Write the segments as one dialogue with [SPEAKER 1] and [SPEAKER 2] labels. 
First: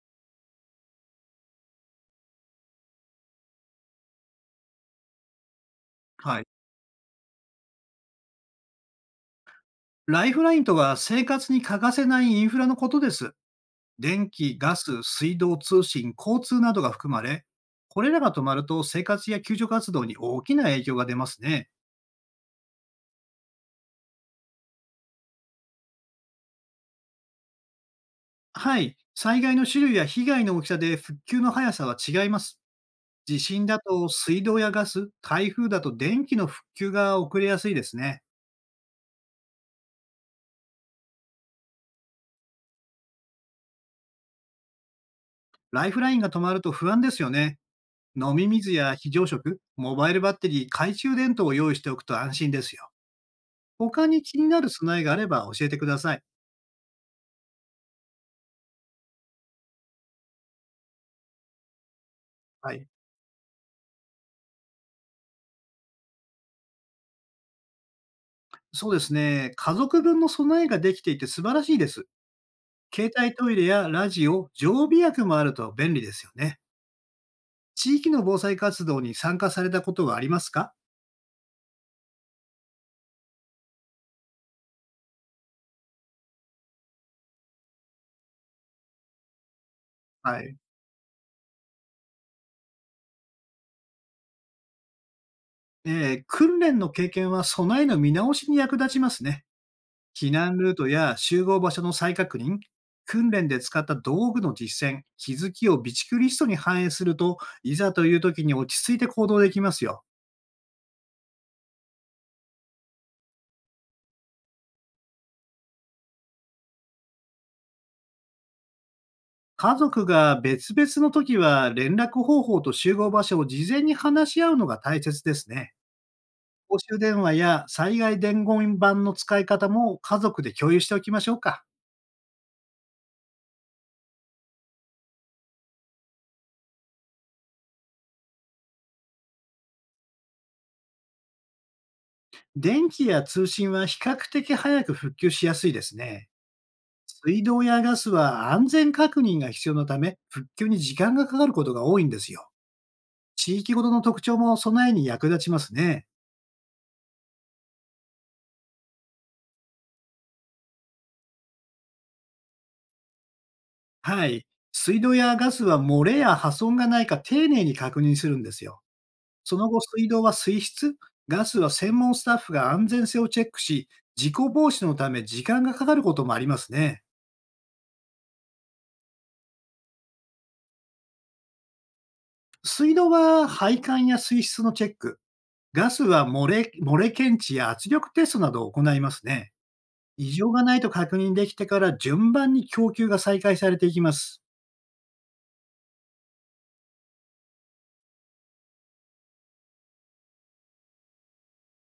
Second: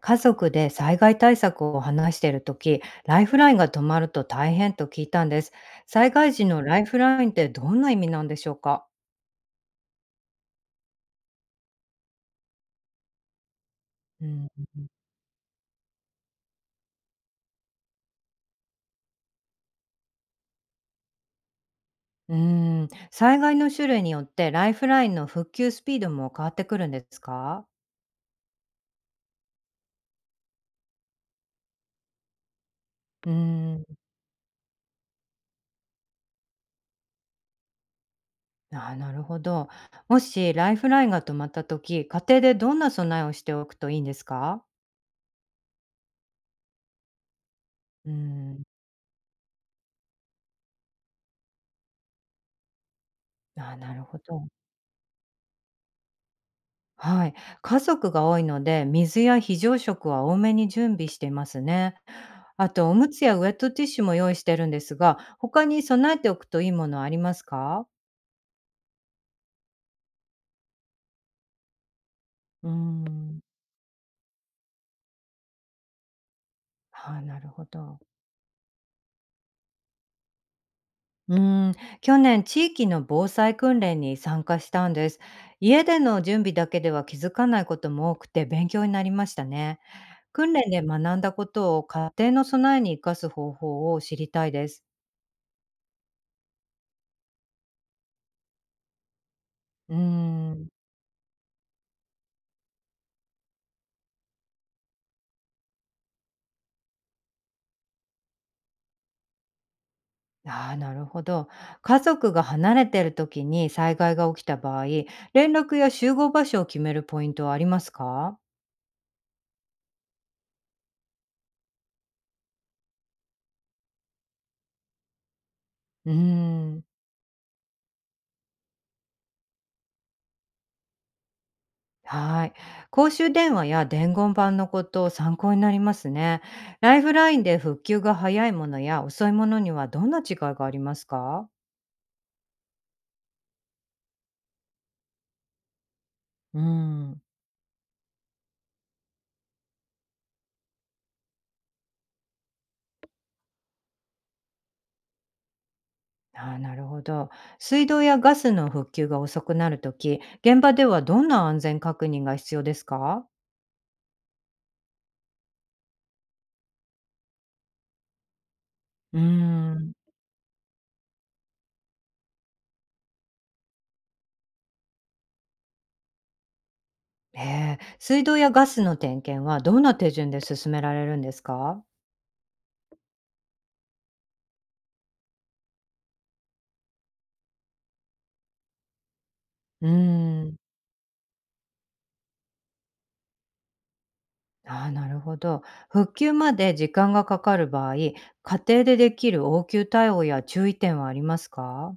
[SPEAKER 1] 家族で災害対策を話しているとき、ライフラインが止まると大変と聞いたんです。災害
[SPEAKER 2] は
[SPEAKER 1] 時
[SPEAKER 2] い。
[SPEAKER 1] のライフラインってどんな意味なんでしょうか。
[SPEAKER 2] ライフラインとは生活に欠かせないインフラのことです。
[SPEAKER 1] う
[SPEAKER 2] 電
[SPEAKER 1] ん。
[SPEAKER 2] 気、ガス、水道、通信、交通などが含まれ、これらが止まると生活や救助活動に大きな影響が出ますね。
[SPEAKER 1] うーん、災害の種類によってライフラインの復旧スピードも変わってくるんですか。
[SPEAKER 2] はい。災害の種類や被害の大きさで復旧の速さは違います。
[SPEAKER 1] うー
[SPEAKER 2] 地震だ
[SPEAKER 1] ん。
[SPEAKER 2] と水道やガス、台風だと電気の復旧が遅れやすいですね。
[SPEAKER 1] あー、なるほど。もしライフラインが止まったとき、家庭でどんな備えをしておくといいんですか。
[SPEAKER 2] ライフラインが止まると不安ですよね。
[SPEAKER 1] うー
[SPEAKER 2] 飲み
[SPEAKER 1] ん。
[SPEAKER 2] 水や非常食、モバイルバッテリー、懐中電灯を用意しておくと安心ですよ。
[SPEAKER 1] あー、なる
[SPEAKER 2] 他
[SPEAKER 1] ほ
[SPEAKER 2] に気
[SPEAKER 1] ど。
[SPEAKER 2] になる備えがあれば教えてください。
[SPEAKER 1] はい。家族が多いので、水や非常食は多めに準備していますね。あ
[SPEAKER 2] はい。
[SPEAKER 1] と、おむつやウェットティッシュも用意してるんですが、他に備えておくといいものはありますか。
[SPEAKER 2] そうですね。家族分の備えができていて素晴らしいです。
[SPEAKER 1] うー
[SPEAKER 2] 携帯
[SPEAKER 1] ん。
[SPEAKER 2] トイレやラジオ、常備薬もあると便利ですよね。
[SPEAKER 1] あ、なるほ
[SPEAKER 2] 地
[SPEAKER 1] ど。
[SPEAKER 2] 域の防災活動に参加されたことはありますか？
[SPEAKER 1] うーん、去年地域の防災訓練に参加したんです。家での準備だけでは気づかないことも多くて勉強になりましたね。
[SPEAKER 2] は
[SPEAKER 1] 訓
[SPEAKER 2] い。
[SPEAKER 1] 練で学んだことを家庭の備えに生かす方法を知りたいです。
[SPEAKER 2] え訓練の経験は備えの見直しに役立ちますね。
[SPEAKER 1] うー
[SPEAKER 2] 避難
[SPEAKER 1] ん。
[SPEAKER 2] ルートや集合場所の再確認、訓練で使った道具の実践、気づきを備蓄リストに反映すると、いざという時に落ち着いて行動できますよ。
[SPEAKER 1] ああ、なるほど。家族が離れてる時に災害が起きた場合、連絡や集合場所を決めるポイントはありますか。
[SPEAKER 2] 家族が別々の時は連絡方法と集合場所を事前に話し合うのが大切ですね。
[SPEAKER 1] うー
[SPEAKER 2] 公
[SPEAKER 1] ん。
[SPEAKER 2] 衆電話や災害伝言板の使い方も家族で共有しておきましょうか。
[SPEAKER 1] はい。公衆電話や伝言板のことを参考になりますね。ライフラインで復旧が早いものや遅いものにはどんな違いがありますか。
[SPEAKER 2] 電気や通信は比較的早く復旧しやすいですね。
[SPEAKER 1] うーん。
[SPEAKER 2] 水道やガスは安全確認が必要なため、復旧に時間がかかることが多いんですよ。地域ごとの特徴も備えに役立ちますね。
[SPEAKER 1] ああ、なるほど。水道やガスの復旧が遅くなるとき、現場ではどんな安全確認が必要ですか。
[SPEAKER 2] はい。水道やガスは漏れや破損がないか丁寧に確認するんですよ。
[SPEAKER 1] うー
[SPEAKER 2] その後、
[SPEAKER 1] ん。
[SPEAKER 2] 水道は水質、ガスは専門スタッフが安全性をチェックし、事故防止のため時間がかかることもありますね。
[SPEAKER 1] へえ、水道やガスの点検はどんな手順で進められるんですか？
[SPEAKER 2] 水道は配管や水質のチェック、ガスは漏れ検知や圧力テストなどを行いますね。
[SPEAKER 1] うー
[SPEAKER 2] 異常
[SPEAKER 1] ん。
[SPEAKER 2] がないと確認できてから順番に供給が再開されていきます。
[SPEAKER 1] ああ、なるほど。復旧まで時間がかかる場合、家庭でできる応急対応や注意点はありますか？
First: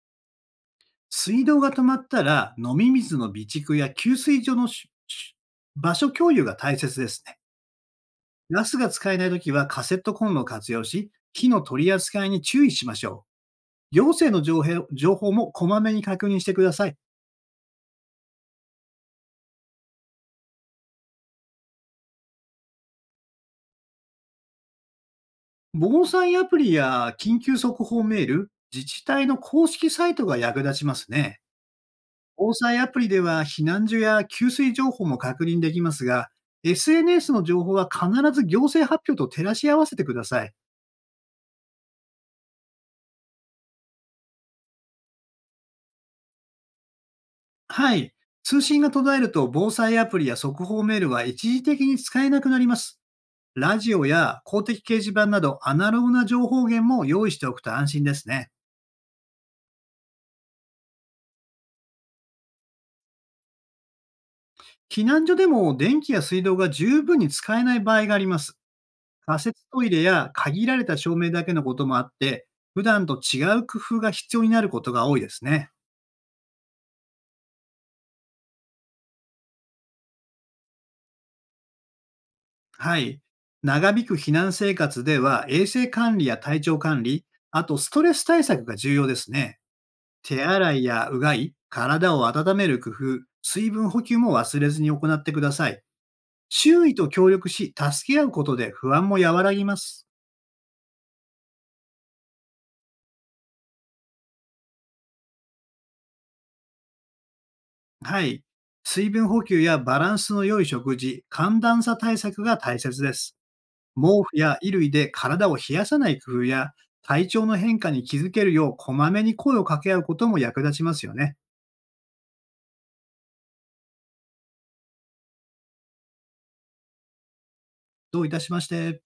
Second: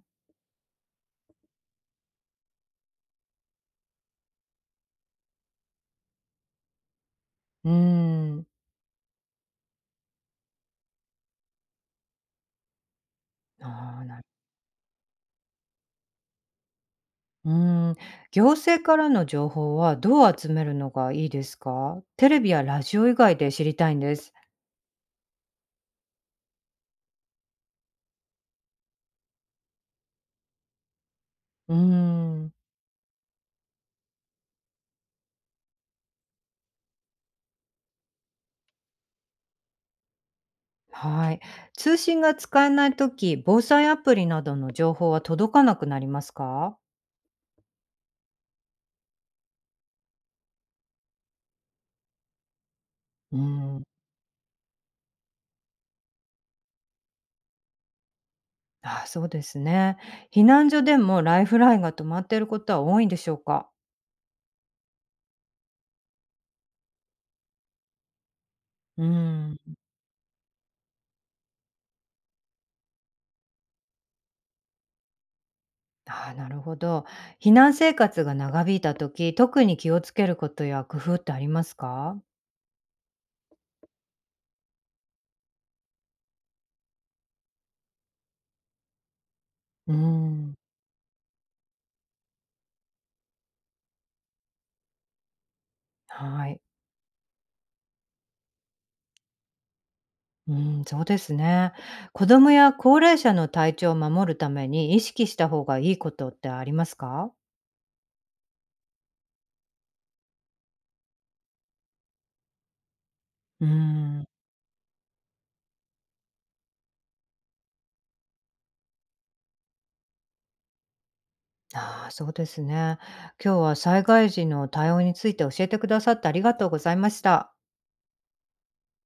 [SPEAKER 2] 水道が止まったら、飲み水の備蓄や給水所の場所共有が大切ですね。
[SPEAKER 1] うーん。
[SPEAKER 2] ガスが使えないときはカセットコンロを活用し、火の取り扱いに注意しましょう。
[SPEAKER 1] ああ、
[SPEAKER 2] 行
[SPEAKER 1] なる。
[SPEAKER 2] 政の情報もこまめに確認してください。
[SPEAKER 1] うーん、行政からの情報はどう集めるのがいいですか？テレビやラジオ以外で知りたいんです。
[SPEAKER 2] 防災アプリや緊急速報メール、自治体の公式サイトが役立ちますね。
[SPEAKER 1] うーん。
[SPEAKER 2] 防災アプリでは避難所や給水情報も確認できますが、SNS の情報は必ず行政発表と照らし合わせてください。
[SPEAKER 1] はい。通信が使えないとき防災アプリなどの情報は届かなくなりますか？
[SPEAKER 2] はい。通信が途絶えると防災アプリや速報メールは一時的に使えなくなります。
[SPEAKER 1] う
[SPEAKER 2] ラ
[SPEAKER 1] ん。
[SPEAKER 2] ジオや公的掲示板などアナログな情報源も用意しておくと安心ですね。
[SPEAKER 1] あ、そうですね。避難所でもライフラインが止まっていることは多いんでしょうか？
[SPEAKER 2] 避難所でも電気や水道が十分に使えない場合があります。
[SPEAKER 1] う
[SPEAKER 2] 仮
[SPEAKER 1] ん。
[SPEAKER 2] 設トイレや限られた照明だけのこともあって、普段と違う工夫が必要になることが多いですね。
[SPEAKER 1] あ、なるほど。避難生活が長引いた時、特に気をつけることや工夫ってありますか？
[SPEAKER 2] はい。長引く避難生活では衛生管理や体調管理、あとストレス対策が重要ですね。
[SPEAKER 1] う
[SPEAKER 2] 手
[SPEAKER 1] ん。
[SPEAKER 2] 洗いやうがい、体を温める工夫、水分補給も忘れずに行ってください。
[SPEAKER 1] はい。
[SPEAKER 2] 周囲と協力し、助け合うことで不安も和らぎます。
[SPEAKER 1] うん、そうですね。子供や高齢者の体調を守るために意識した方がいいことってありますか？
[SPEAKER 2] はい。水分補給やバランスの良い食事、寒暖差対策が大切です。
[SPEAKER 1] うー
[SPEAKER 2] 毛
[SPEAKER 1] ん。
[SPEAKER 2] 布や衣類で体を冷やさない工夫や、体調の変化に気づけるよう、こまめに声を掛け合うことも役立ちますよね。
[SPEAKER 1] ああ、そうですね。今日は災害時の対応について教えてくださってありがとうございました。
[SPEAKER 2] どういたしまして。